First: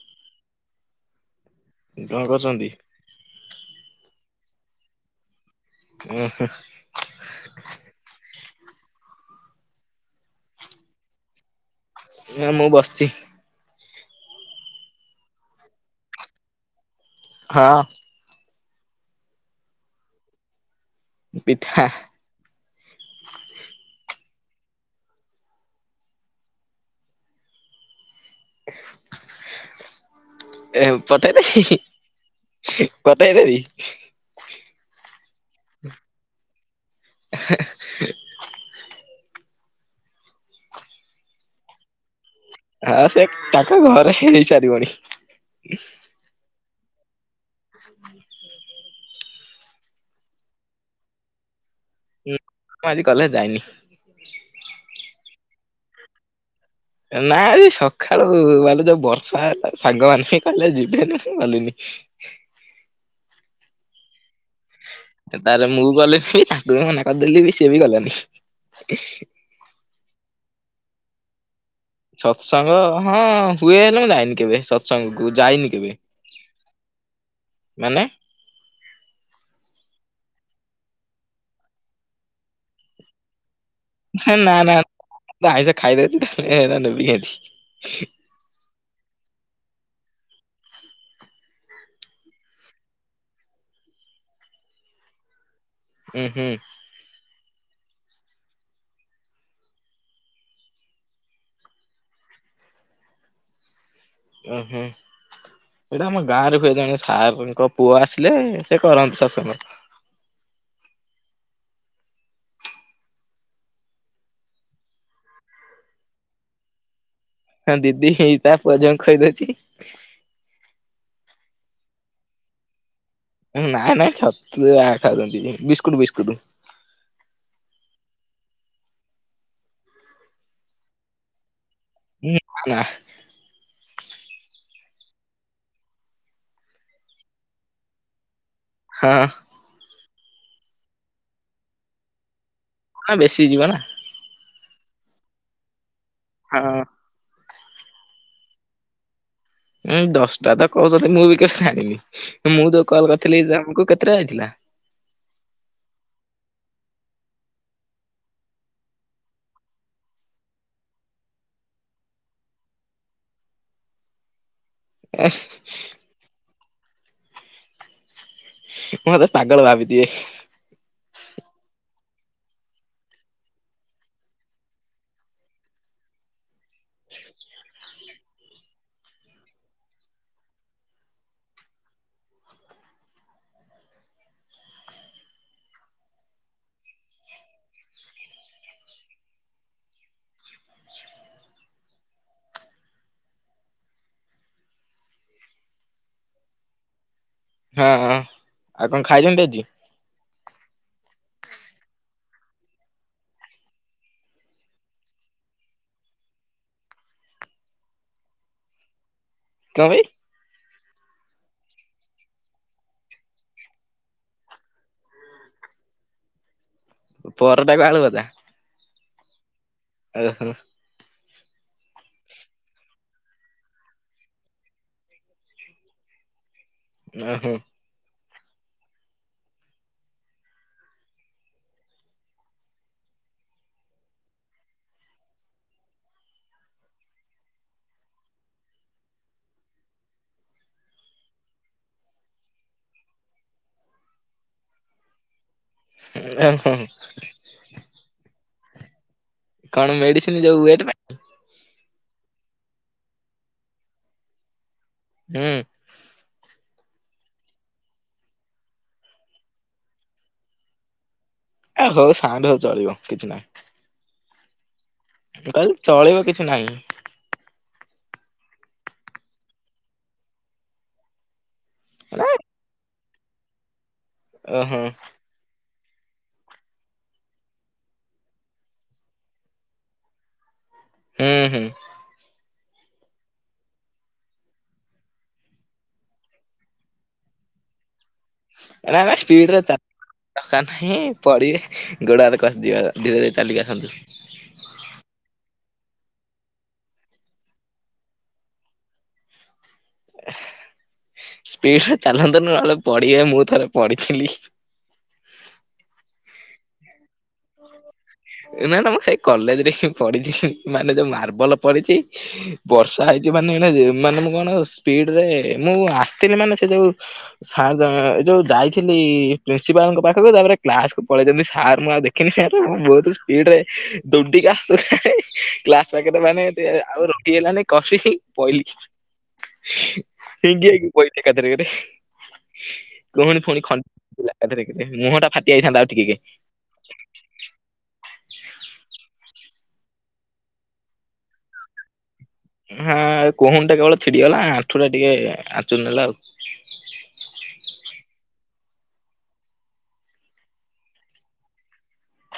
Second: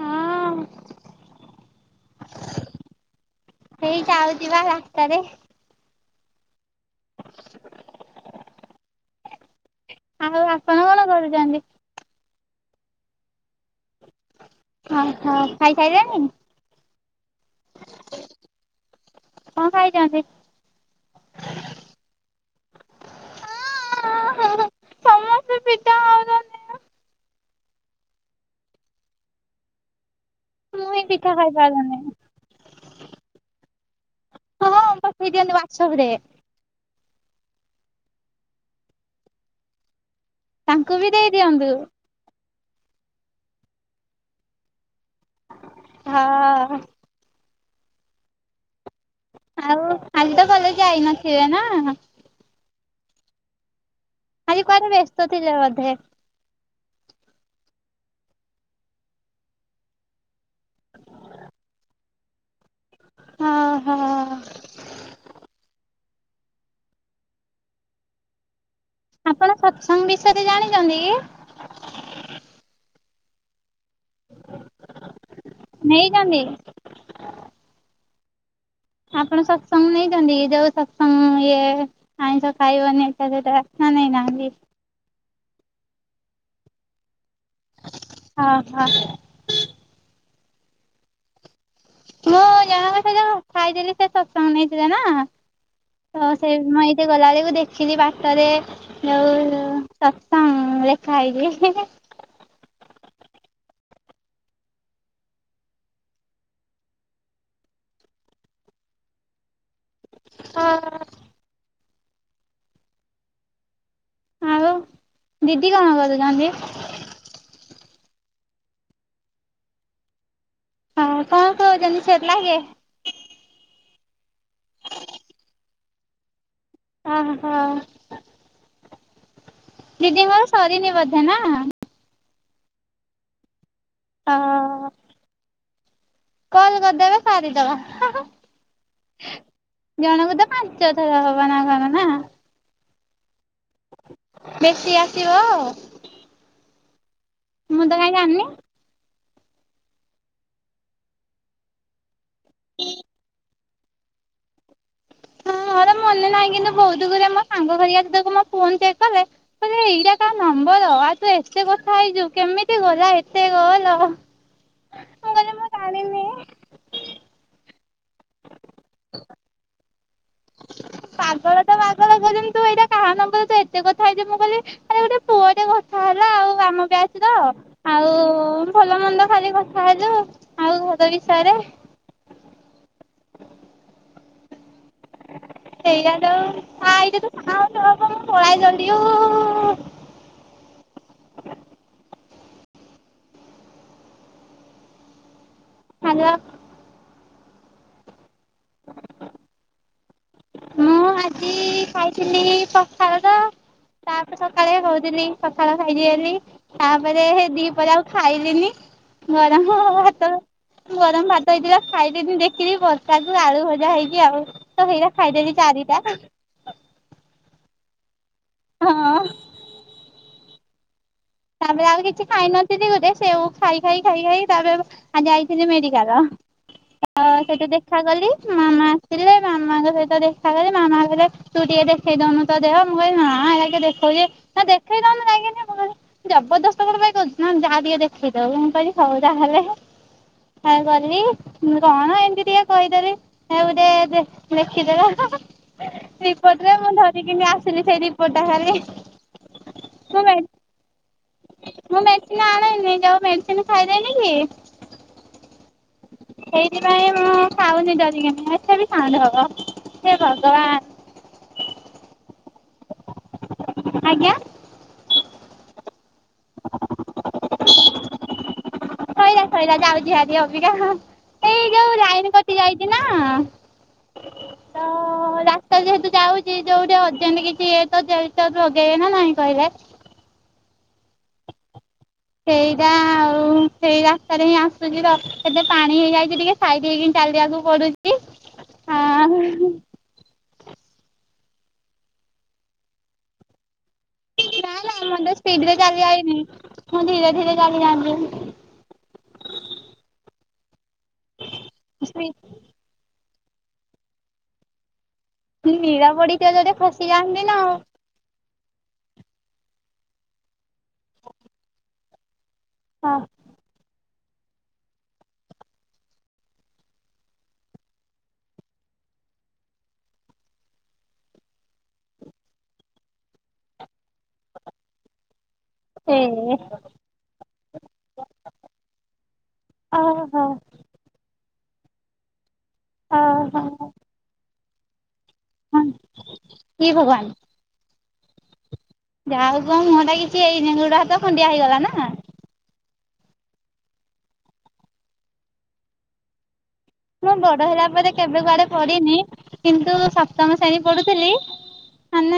ହଁ କଣ କରୁଛନ୍ତି? ହେଇ ଯାଉଥିବା ରାସ୍ତାରେ। ହୁଁ, ହୁଁ। ଆଉ ଆପଣ କଣ କରୁଛନ୍ତି? ହେ ମୁଁ ବସିଛି। ହଁ, ହଁ ଖାଇ ସାଇଲେଣି? ହଁ। କଣ ଖାଇଛନ୍ତି? ପିଠା। ହଁ, ହଁ ସମସ୍ତେ ପିଠା ଖାଉଛନ୍ତି ନା ମୁଁ ଏ ହିଁ ପିଠା ପଠେଇ ଦେଇ ଖାଇପାରୁନି। [unintelligible] ପଠେଇ ଦେବି। ହଁ ତୋ ବିରିଆନି ୱାଟସଆପ ରେ [unintelligible] [unintelligible] ତାଙ୍କୁ ବି ଦେଇ ଦିଅନ୍ତୁ। ହଁ ସେ ତାଙ୍କ ଘରେ ହେଇ ସାରିବଣି। ହଁ, ଅ। [unintelligible] ଆଉ ଖାଲି ତ କଲେ ଯାଇନଥିବେ ନା। ହୁଁ ମୁଁ ଆଜି କଲେ ଯାଇନି। ଆାଜି କଆଡେ ବ୍ୟସ୍ତ ଥିଲେ ବୋଧେ? ନା ଆଜି ସକାଳୁ ବାବୁ ଯୋଉ ବର୍ଷା ହେଲା ସାଙ୍ଗମାନେ [unintelligible] କଲେଜ୍ ଯିବେ ନି ହିଁ ଗଲିନି। ହଁ, ହ। ତାହେଲେ ମୁଁ ଗଲେନି ତାକୁ ବି ମନା କରିଦେଲି ବି ସିଏ ବି ଗଲାନି। ଆପଣ ସତସଙ୍ଗ ବିଷୟରେ ଜାଣିଛନ୍ତି କି? ସତସଙ୍ଗ ହଁ। ହୁଏ ହେଲେ ମୁଁ ଯାଇନି କେବେ ସତସଙ୍ଗ କୁ ଯାଇନି କେବେ ନେଇଛନ୍ତି? ମାନେ? ଆପଣ ସତ୍ସଙ୍ଗ ନେଇଛନ୍ତି କି ଯୋଉ ସତ୍ସଙ୍ଗ ଇଏ ଆଇଁଷ ଖାଇବନି ଏଟା ସେଟା? ନା ନା ମୁଁ ଆଇଁଷ ଖାଇଦେଇଛି [unintelligible] ନେବି କେମିତି। ଆ ହା। ମୁଁ ଜଣକ ସେ ଯୋଉ ଖାଇଦେଲି ସେ ସତ୍ସଙ୍ଗ ନେଇଥିଲେ ନା ଉଁ ତ ହୁଁ ସେ ସେ ଗଲାବେଳକୁ ଦେଖିଲି ବାଟରେ ଯଉ ସତ୍ସଙ୍ଗ ଲେଖା ହେଇଛି। ଉଁ ହୁଁ। ଏଇଟା ଆମ ଗାଁରେ ହୁଏ ଜଣେ ସାରଙ୍କ ପୁଅ ଆସିଲେ ସେ କରନ୍ତି ସତ୍ସଙ୍ଗ। ହଁ। ଆଉ ଦିଦି କଣ କରୁଚନ୍ତି? ହଁ ଦିଦି ହେଇ ତା ପୁଅ ଝିଅ ଙ୍କୁ ଖୋଇଦଉଚି। ହଁ କଣ ଖୋଉଛନ୍ତି ସେରେଲାକେ? ନାଇଁ ନାଇଁ ଛତୁଆ ଖାଉଚନ୍ତି ବିସ୍କୁଟ ବିସ୍କୁଟ। ଓହୋ ଦିଦିଙ୍କର ସରିନି ବୋଧେ ନା? ହୁଁ ନାଁ ନାଁ। ଓଃ। କଲ୍ କରିଦେବେ ସାରିଦବା। ହଁ। ଜଣଙ୍କୁ ତ ପାଞ୍ଚ ଥର ହବ ନା କଣ ନା? ହଁ ବେଶୀ ଯିବ ନା। ବେଶୀ ଆସିବ? ହଁ। ମୁଁ ତ କାଇଁ ଜାଣିନି। ଉଁ ଦଶଟା ତ କହୁଥିଲେ ମୁଁ ବି କେ ଜାଣିନି ମୁଁ ତ କଲ୍ କରିଥିଲି ତମୁକୁ କେତେଟା ଯାଇଥିଲା? ହଁ ଏରା ମନେ ନାହିଁ କିନ୍ତୁ ବହୁତ୍ ଗୁରେ ମୋ ସାଙ୍ଗ ଘରିକା ଯେତେକୁ ମୋ ଫୋନ୍ ଚେକ୍ କଲେ। କଇଲେ ଏଇଟା କାଆ ନମ୍ବର ଇଆ ସହ ଏତେ କଥା ହେଇଛୁ କେମିତି ଗଲା ଏତେ କଲ। ହଁ ଏ। ମତେ ପାଗଳ ଭାବିଥିବେ। ପାଗଳ ତ ପାଗଳ କହୁଚନ୍ତି ତୁ ଏଇଟା କାହା ନମ୍ୱର ତୁ ଏତେ କଥା ହେଇଚୁ ମୁଁ କହିଲି ଆରେ ଗୋଟେ ପୁଅ ଟେ କଥା ହେଲା ଆଉ ଆମ ବ୍ୟାଚ ର। ଆଉ ଭଲ ମନ୍ଦ ଖାଲି କଥା ହେଲୁ ଆଉ ଘର ବିଷୟରେ। [unintelligible] ସାଙ୍ଗ। ହଁ ଆଉ କଣ ଖାଇଛନ୍ତି ଆଜି? ମୁଁ ଆଜି ଖାଇଥିଲି ପଖାଳ ତ। ତାପରେ ସକାଳେ କହୁଥିଲି ପଖାଳ ଖାଇଛି ବୋଲି। ତାପରେ ହେଇ ଦି ପହରେ ଆଉ ଖାଇଲିନି ଗରମ କଣ ପାଇଁ? ତ ଗରମ ଭାତ ହେଇଥିଲା ଖାଇଦେଇଥିନି ଦେଖିକି ବର୍ଷାକୁୁ ଆଳୁ ଭଜା ହେଇଚି ଆଉ ତ ହେଇରା ଖାଇଦେଲି ଚାରିଟା। ପରଟା କୁ ଆଳୁ ଭଜା। ହଁ। ଓହୋ। ତାପରେ ଆଉ କିଛି ଖାଇ ନଥିଲି ଗୋଟେ ସେଉ ଖାଇ ଖାଇ ଖାଇ ଖାଇ ତାପରେ ଆଉ ଯାଇଥିଲି ମେଡିକାଲ ତ ଓହୋ ସେଇଠୁ ଦେ ଦେଖା କଲି ମାମା ଆସିଲେ ମାମାଙ୍କ ସହିତ ଦେଖା କଲି ମାମା ଗଲେ। ତୁ ଟିକେ ଦେଖେଇ ଦଉନୁ ତା ଦେହ ମୁଁ କହଲି ନାଁଇବା ଅଇଖା ଦେଖଉଛି ନା ଦେଖେଇ ଦଉନୁ ଯାଇକିନି ମୁଁ କହିଲି ଜବରଦସ୍ତ କଣ ପାଇଁ କହୁଛୁ ନା ଯାହାବି ହେଲେ ଦେଖେଇଦଉନୁ ମୁଁ କହିଲି ହଉ ଯାହେଲେ କଣ କରିବି କଣ ଏମିତି ଟିକେ କହିଦେଲି। ହଉଦେ ଦେ ମେଖିଦେଲ। ଓହୋ। ରିପୋର୍ଟରେ ମୁଁ ଧରିକିନି ଆସିଲି ସେଇ ରିପୋର୍ଟ ଟା ଖାଲି। କଣ ମୁଁ ମେଡିସିନ ଯୋଉ ୱାଏଟ୍ ନାଁ। ମୁଁ ମେଡିସିନ ଆଣେନି ଯୋଉ ମେଡିସିନ ଖାଇଦେଲି କି। ହୁଁ। ସେଇଥିପାଇଁ ମୁଁ ଖାଉନି ଡରିକିନ ଏତେ ବି ଖାଉନି ଭବ ହେ ଭଗବାନ। ଆ ହଉ ସାଙ୍ଗ ଚଳିବ କିଛି ନାହିଁ। ଆଜ୍ଞା। କାଲି ଚଳିବ କିଛି ନାହିଁ। ଶଇଲା ଶଇଲା ଯାଉଛି ଭାରି ଅବିକା ହାଁ। ଏଇ ଯୋଉ ଲାଇନ କଟି ଯାଇଛି ନାଁ। ଓ ହୋ ହ ରାସ୍ତା ଯେହେତୁ ଯାଉଛି ଯୋଉଠି ଅଜେଣ୍ଟ କିଛି ହେଇଥିବ ଗେଁଲିଟର ଲଗେଇବେ ନା ନାଇଁ କହିଲେ ହୁଁ ହୁଁ ସେଇଟା ଆଉ ହୁଁ ସେଇ ରାସ୍ତାରେ ହିଁ ଆସୁଛି ତ ଏତେ ପାଣି ହେଇଯାଇଛି ଟିକେ ସାଇଡ ହେଇକି ଚାଲିବାକୁ ପଡୁ [unintelligible] ସ୍ପୀଡରେ ଚା ଦକାର ନାହିଁ ପଡିବେ ଗୋଡ ହାତ ଖସିଯିବ ଧୀରେ ଧୀରେ ଚାଲିକି ଆସନ୍ତୁ। ନାଁ ନା ମୁଁ ତ ସ୍ପିଡ ରେ ଚାଲି ଆଇଲି, ମୁଁ ଧୀରେ ଧୀରେ ଚାଲି ଯାଆନ୍ତି। ସ୍ପିଡରେ ଯାଆନ୍ତି ଚାଲନ୍ତୁନି ନହେଲେ ପଢ଼ିବେ ମୁଁ ଥରେ ପଢିଥିଲି ନିରା [unintelligible] ଖସିଯାଆନ୍ତି ନା ଆଉ, ନା ନା ମୁଁ ସେଇ କଲେଜରେ ହିଁ ପଢିଛି ମାନେ ଯୋଉ ମାର୍ବଲ ପଢିଛି ବର୍ଷା ହେଇଛି ହଁ ମାନେ ଏ ମାନେ ମୁଁ କଣ ସ୍ପିଡରେ ମୁଁ ଆସ୍ ଥିଲି ମାନେ ସେ ଯୋଉ ସାର୍ ଏ ଯୋଉ ଯାଇଥିଲି ପ୍ରିନ୍ସିପାଲଙ୍କ ପାଖକୁ ତାପରେ କ୍ଲାସକୁୁ ପଳେଇଛନ୍ତି ସାର୍ ମୁଁ ଆଉ ଦେଖି [unintelligible] [unintelligible] ପାଖ ଏ ମାନେ ଆଉ ରହିହେଲା ନାହିଁ। କସି ପହିଲି। ଓହୋ ହିଙ୍ଗି ହୋଇକି ପାଇଲି ଏକାଥରେକେ କହୁଣୀ ଫାଉଣି ଓହୋ ଖ ମୁହଁ ଟା ଫାଟି ହଁ ଯାଇଥାନ୍ତା ଆଉ ଟିକେକେ। କି ଭବାନ। ଯାହା ହଉ କଣ ମୁହଁ ଟା କିଛି ହେଇନି ଗୋଡ଼ ହାତ ଖଣ୍ଡିଆ ହେଇଗଲା ନା। ହଁ କହୁଣୀ ଟା କେବଳ ଛିଡିଗଲା ଆଣ୍ଠୁ ଟା ଟିକେ ଆଚୁରି ନେଲା ଆଉ ମୁଁ ବଡ ହେଲା ପରେ କେବେ କୁଆଡେ ପଡିନି, କିନ୍ତୁ ସପ୍ତମ ଶ୍ରେଣୀ ପଢୁଥିଲି ମାନେ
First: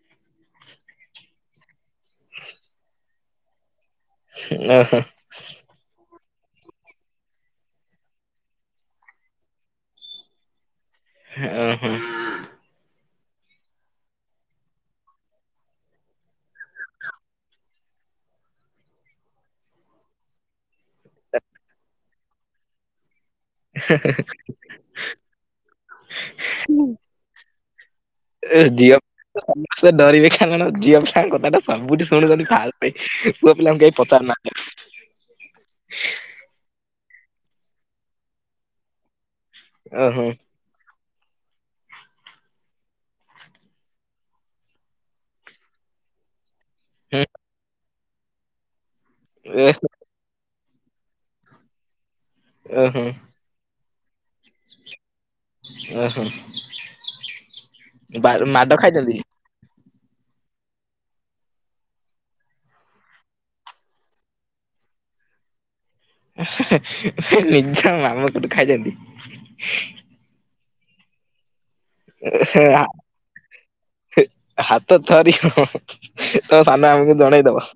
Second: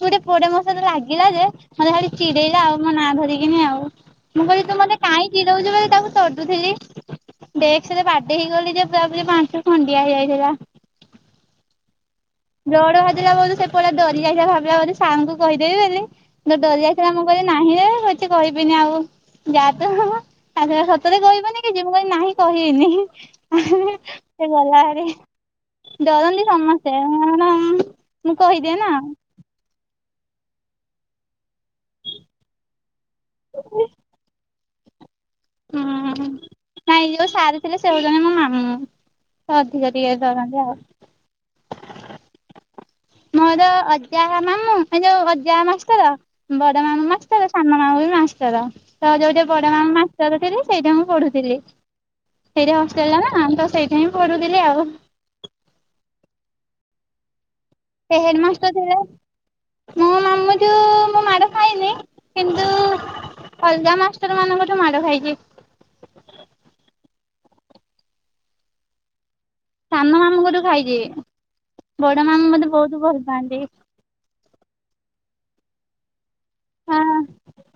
ଗୋଟେ ପୁଅ ଟେ ମୋ ସହିତ ଲାଗିଲା ଯେ ମତେ ଖାଲି ଚିଡେଇଲା ଆଉ ମୋ ନା ଧରିକିନି ଆଉ ମୁଁ କହିଲି ତୁ ଓହୋ ମତେ କାଇଁ ଚିଡଉଛୁ ବୋଲି ତାକୁ ତଡୁଥିଲି ଡେସ୍କ ରେ ବାଡ଼ ବାଡେଇ ହେଇଗଲି ଯେ ପୁରା ପୁରି ମୋ ଆଠୁ ଖଣ୍ଡିଆ ହେଇଯାଇଥିଲା। ହେ ଆ ହେ ବ୍ଲଡ ବାଜିଲା ବହୁତ ସେ ପୁଅ ଡରି ଯାଇଥିଲା ଭାବିଲା ବୋଧେ ସାର୍ ଙ୍କୁ କହିଦେବି ବୋଲି ଯଉ ଡରି ଯାଇଥିଲା ମୁଁ କହିଲି ନାହିଁ ରେ କଛି କହିବିନି ଆଉ ଯା ତୁ, [unintelligible] ସତରେ କହିବୁନି କିଛି ମୁଁ କହିଲି ନାହିଁ କହିବିନି। ସେ ଗଲାହରି ଡରନ୍ତି ସମସ୍ତେ କାରଣ ମୁଁ ଏ କହିଦିଏ ନା ଝିଅ ପିଲା ସମସ୍ତେ ଡରିବେ କାରଣ ଝିଅ ପିଲାଙ୍କ କଥାଟା ସବୁଠି ଶୁଣୁଛନ୍ତି ଫାଷ୍ଟେ ପୁଅ ପିଲାଙ୍କୁ କେହି ପଚାରୁ ନାହାନ୍ତି। ହୁଁ, ନାଇଁ ଯୋଉ ସାର୍ ଥିଲେ ସେ ହଉଛନ୍ତି ମୋ ମାମୁଁ ସେ ଅଧିକ ଟିକେ ଓହୋ ଡରାନ୍ତି ଆଉ ମୋର ଅଜା ମାମୁଁ ଏ ଯୋଉ ଅଜା ମାଷ୍ଟର। ବଡ ମାମୁଁ ମାଷ୍ଟର ସାନ ମାମୁଁ ବି ମାଷ୍ଟର, ତ ଯୋଉଠିି ହୁଁ ଏ ବଡ ମାମୁଁ ମା ଥିଲି ସେଇଠି ମୁଁ ପଢୁଥିଲି, ସେଇଠି ଓହୋ ହଷ୍ଟେଲ ଟା ନା ତ ସେଇଠି ହିଁ ପଢୁଥିଲି ଆଉ। ଓହୋ ସେ ବା ହେଡ ମାଷ୍ଟର ମାଡ ଥିଲେ ଖାଇଛନ୍ତି କି? ମୋ ମାମୁଁ ଠୁ ଠୁ ମୁଁ ମାଡ ଖାଇନି, କିନ୍ତୁ ଅଲଗା ମାଷ୍ଟର ମାନଙ୍କଠୁ ମାଡ ଖାଇଛି। ନିଜ ମାମୁଁ ଠୁ ଖାଇଛନ୍ତି। ସାନ ମାମୁଁଙ୍କ ଠୁ ଖାଇଛି, ବଡ ମାମୁଁ ମତେ ବହୁତ ଭଲ ପାଆନ୍ତି। ହାତ ଥରିବ ତମ ସାନ ହଁ ମାମୁଁଙ୍କୁ ଜଣେଇଦବ।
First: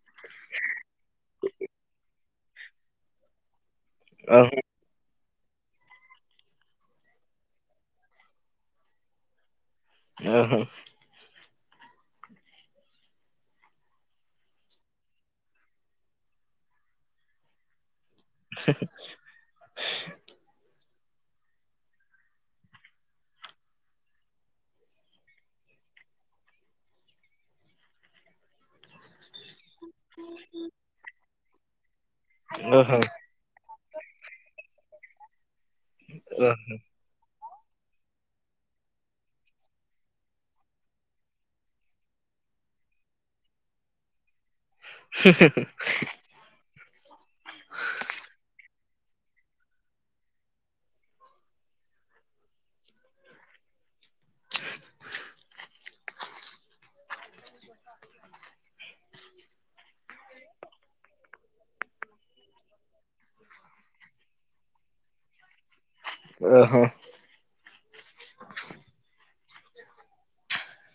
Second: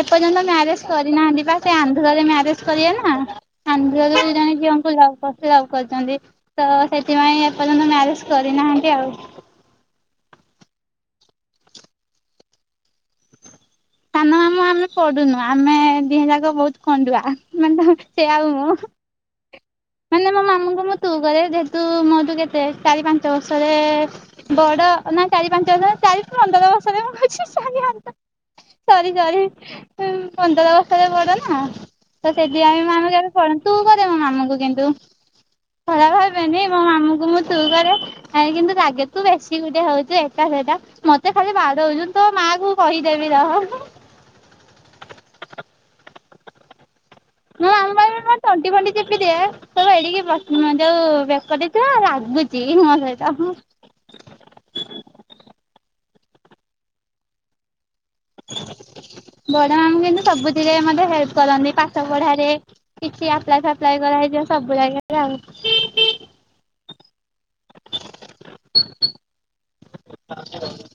ଏପର୍ଯ୍ୟନ୍ତ ମ୍ୟାରେଜ କରିନାହାନ୍ତି ବା ସେ ଆନ୍ଧ୍ରରେ ମ୍ୟାରେଜ କରିବେ ନା ଆନ୍ଧ୍ରରେ ଓହୋ ଝିଅଙ୍କୁ ଲଭ କରୁଥିଲେ ଲଭ କରିଛନ୍ତି ତ ସେଥିପାଇଁ ଏପର୍ଯ୍ୟନ୍ତ ମ୍ୟାରେଜ କରିନାହାନ୍ତି ଆଉ। ଓହୋ। ସାନ ମାମୁଁ ଆମେ ପଡୁନୁ ଆମେ ଦିହେ ଯାକ ବହୁତ କଣ୍ଡୁଆ ମାନେ ସିଏ ଆଉ ମୁଁ। ମାନେ ମୋ ମାମୁଙ୍କୁ ମୁଁ ତୁ କହେ ଯେହେତୁ ମୋ ଠୁ କେତେ ଚାରି ପାଞ୍ଚ ବର୍ଷରେ ବଡ ନା ଚାରି ପାଞ୍ଚ ବର୍ଷ ଚାରି ପନ୍ଦର ବର୍ଷରେ ମୁଁ କହୁଚି ଚାରି ପାଞ୍ଚ [inaudible] ସରି ସରି। ପନ୍ଦର ବର୍ଷରେ ବଡ ନା ତ ସେଦି ପାଇଁ ଓହୋ ଆମେ କେବେ ପଡ ତୁ କରେ ମୋ ମାମୁଁ ଙ୍କୁ କି ତୁ ଖରାପ ଭାବେନି ମୋ ମାମୁଁଙ୍କୁ ମୁଁ ତୁ କରେ। ଆଇ କିନ୍ତୁ ରାଗେ ତୁ ବେଶି ଗୁଟେ ହଉଛ ଏଇଟା ସେଟା। ମତେ ଖାଲି ବାଡଉଚୁ ତୋ ମାଆ କୁ କହିଦେବି ରହ। [inaudible] ମୋ ମାମୁଁ ପାଇଁ ମୁଁ ମ ତଣ୍ଟି ଫଣ୍ଟି ଚପିଦିଏ। କହିବ ଏଡିକି ବକ ଯୋଉ ବେକଟେ ଛୁଆ ଲାଗୁଛି ମୋ ସହିତ ବଡ ମାମୁଁ କିନ୍ତୁ ସବୁଥିରେ ମତେ ହେଲ୍ପ କରନ୍ତି ପାଠ ପଢ଼ାରେ। କିଛି ଆପ୍ଲାଏ ଫାପ୍ଲାଏ କରାହେଇଯିବ ସବୁ ଜାଗାରେ ଆଉ। ଅହୋ। [unintelligible]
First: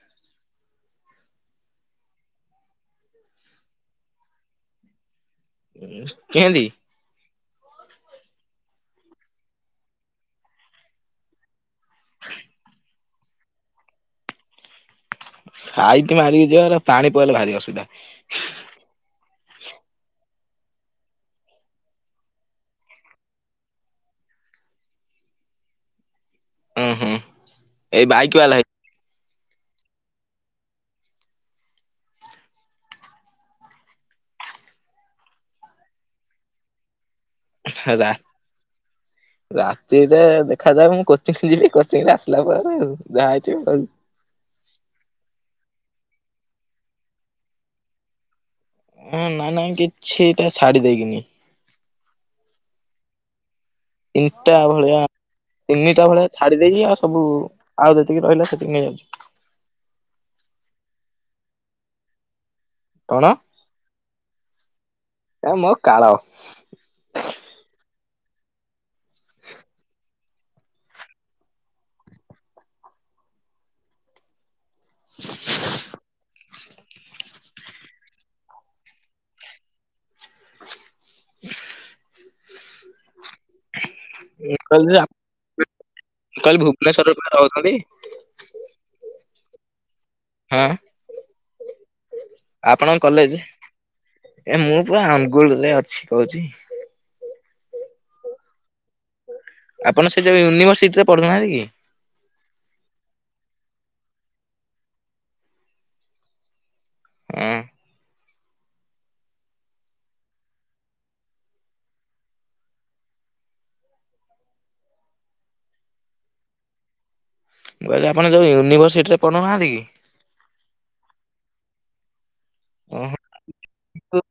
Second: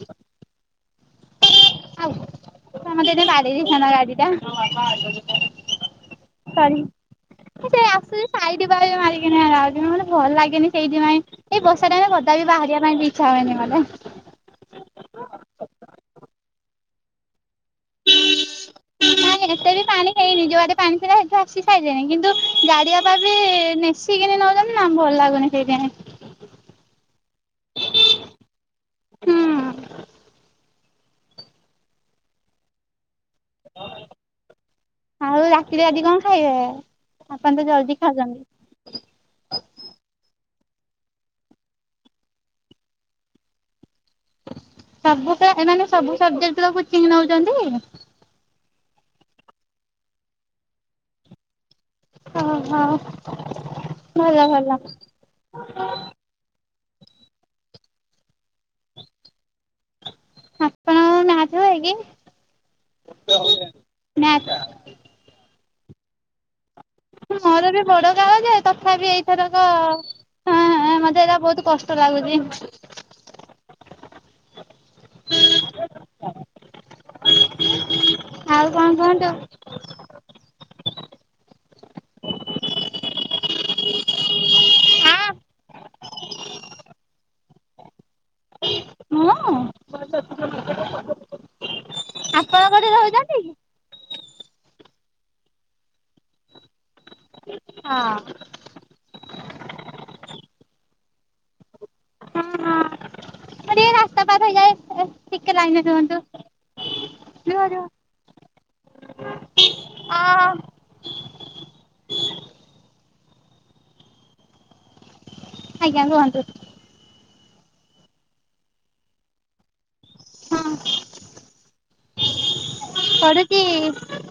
ଆଉ ମତେ ଏଇନା ବାଡେଇ ଦେଇଥାନ୍ତା ଗାଡ଼ିଟା। ଉଁ କେଇନ୍ତି। ସେ ଆସୁଛି ସାଇଟି ଫାଇଟି ମାରିକିନି ଆଉ ମତେ ଭଲ ଲାଗେନି ସେଇଥିପାଇଁ ଏ ବର୍ଷା ଟାଇମ ରେ ଗଦା ବି ବାହାରିବା ପାଇଁ ବି ଇଚ୍ଛା ହୁଏନି ମତେ। ସାଇଟି ମାରିକି ଯିବ ହେଲେ ପାଣି ପଇଲେ ଭାରି ଅସୁବିଧା। [unintelligible] ନାଇଁ ଏତେ ବି ପାଣି ହେଇନି ଯୋଉ ଆଡେ ପାଣି ଥିଲା ସେଠୁ ଆସି ସାଇଲିନି କିନ୍ତୁ ଗାଡି ଆବାବି ନି ସିକିିନି ନଉଛନ୍ତି ଆମକୁ ଭଲ ଲାଗୁନି ସେଥିପାଇଁ। ଉଁ ହୁଁ ଏଇ ବାଇକ ବାଲା ହେଇ ହୁଁ ଆଉ ରାତିରେ ଆଜି କଣ ଖାଇବା? ଆପଣ ତ ଜଲଦି ଖାଉଛନ୍ତି। [inaudible] ରାତିଟା ଦେଖାଯାଉ ମୁଁ କୋଚିଙ୍ଗ ଯିବି କୋଚିଙ୍ଗରୁ ଆସିଲା ପରେ ଆଉ ଯାହା ହେଇଥିବ ଆଉ। ସବୁତ ଏମାନେ ସବୁ ସବଜେକ୍ଟର କୋଚିଂ ନଉଛନ୍ତି? ହଁ ନାଇଁ ନାଇଁ କିଛିଟା ଛାଡ଼ି ଦେଇକିନି। ଓହୋ। ଭଲ ତିନଟା ଭଲ ଭଳିଆ ତିନିଟା ଭଳିଆ ଛାଡି ଦେଇକି ଆଉ ସବୁ ଆଉ ଯେତିକି ରହିଲା ସେତିକି ନେଇଯାଉଛି। ଆପଣର ନାଚ ହୁଏ କି? କଣ? ମ୍ୟାଥ ଏ ମୋ କାଳ। ମୋର ବି ବଡକାଳ ଯେ ତଥାପି ଏଇଥରକ ହଁ ହଁ ମତେ ଏଟା ବହୁତ କଷ୍ଟ ଲାଗୁଛି। [unintelligible] ଆଉ କଣ କୁହନ୍ତୁ? [unintelligible] ମୁଁ କହିଲି ଆଁ ଆପ କହିଲି ଭୁବନେଶ୍ଵରରେ ପା ରହୁଛନ୍ତି। ହଁ। ହଁ ଆପଣ କୋଉଠି ଆପଣଙ୍କ କଲେଜ ରହୁଛନ୍ତି କି? ଏ ମୁଁ ପା ଆମଗୁଳରେ ଅଛି କହୁଛି। ହଁ। ଆପଣ ସେ ଯୋଉ ୟୁନିଭରସିଟିରେ ପଢୁନାହାନ୍ତି କି? ହଁ ହଁ ମୁଁ ଟିକେ ରାସ୍ତା ପାର ହେଇଯାଏ, ଏ ଟିକେ ଲାଗନରେ ରୁହନ୍ତୁ। ହଁ ରୁହ ରୁହ ଆ ଆଜ୍ଞା କୁହନ୍ତୁ। ମୁଁ କହିଲି ଆପଣ ଯୋଉ ୟୁନିଭର୍ସିଟିରେ ପଢୁନାହାନ୍ତି କି? ହଁ। ପଢୁଛି। ଉଁ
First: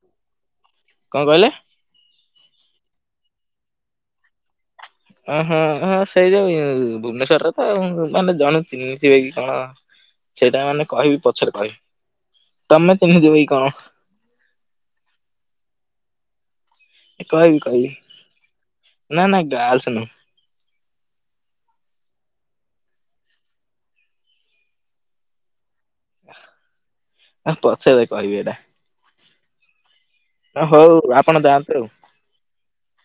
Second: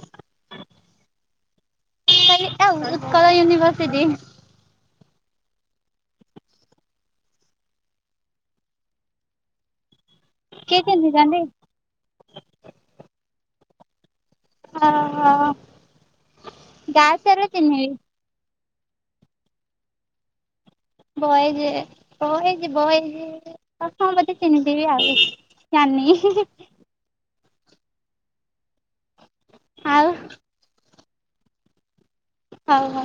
କଣ କହିଲେ? କହିଲି ଏ ଉତ୍କଳ ୟୁନିଭର୍ସିଟି। ଓ ହଁ ହଁ ସେଇ ଯୋଉ ଇ ଭୁବନେଶ୍ୱରରେ ତ ଆଉ ମାନେ ଜଣେ ଚିହ୍ନିଥିବେ କି କଣ ସେଇଟା କିଏ ମାନେ କହିବି ଚିହ୍ନିଛନ୍ତି? ପଛରେ କହିବି। ତମେ ଚିହ୍ନିଥିବ କି କଣ। ଓହୋ। ଗାର୍ଲସ ହେଲେ କହିବି କହିବି ଚିହ୍ନିବି ନା ନା ଗାର୍ଲସ୍ ନୁହଁ। ବଏଜେ ବଏଜେ ବଏଜେ। ପ୍ରଥମରୁ ବୋଧେ ଚିହ୍ନିଥିବି ଆଉ ଜାଣିନି। ଆଉ ପଛରେ କହିବି ଏଇଟା। ଆଉ। ହଉ ଆପଣ ଯାଆନ୍ତୁ ଆଉ। ହଉ ହଉ।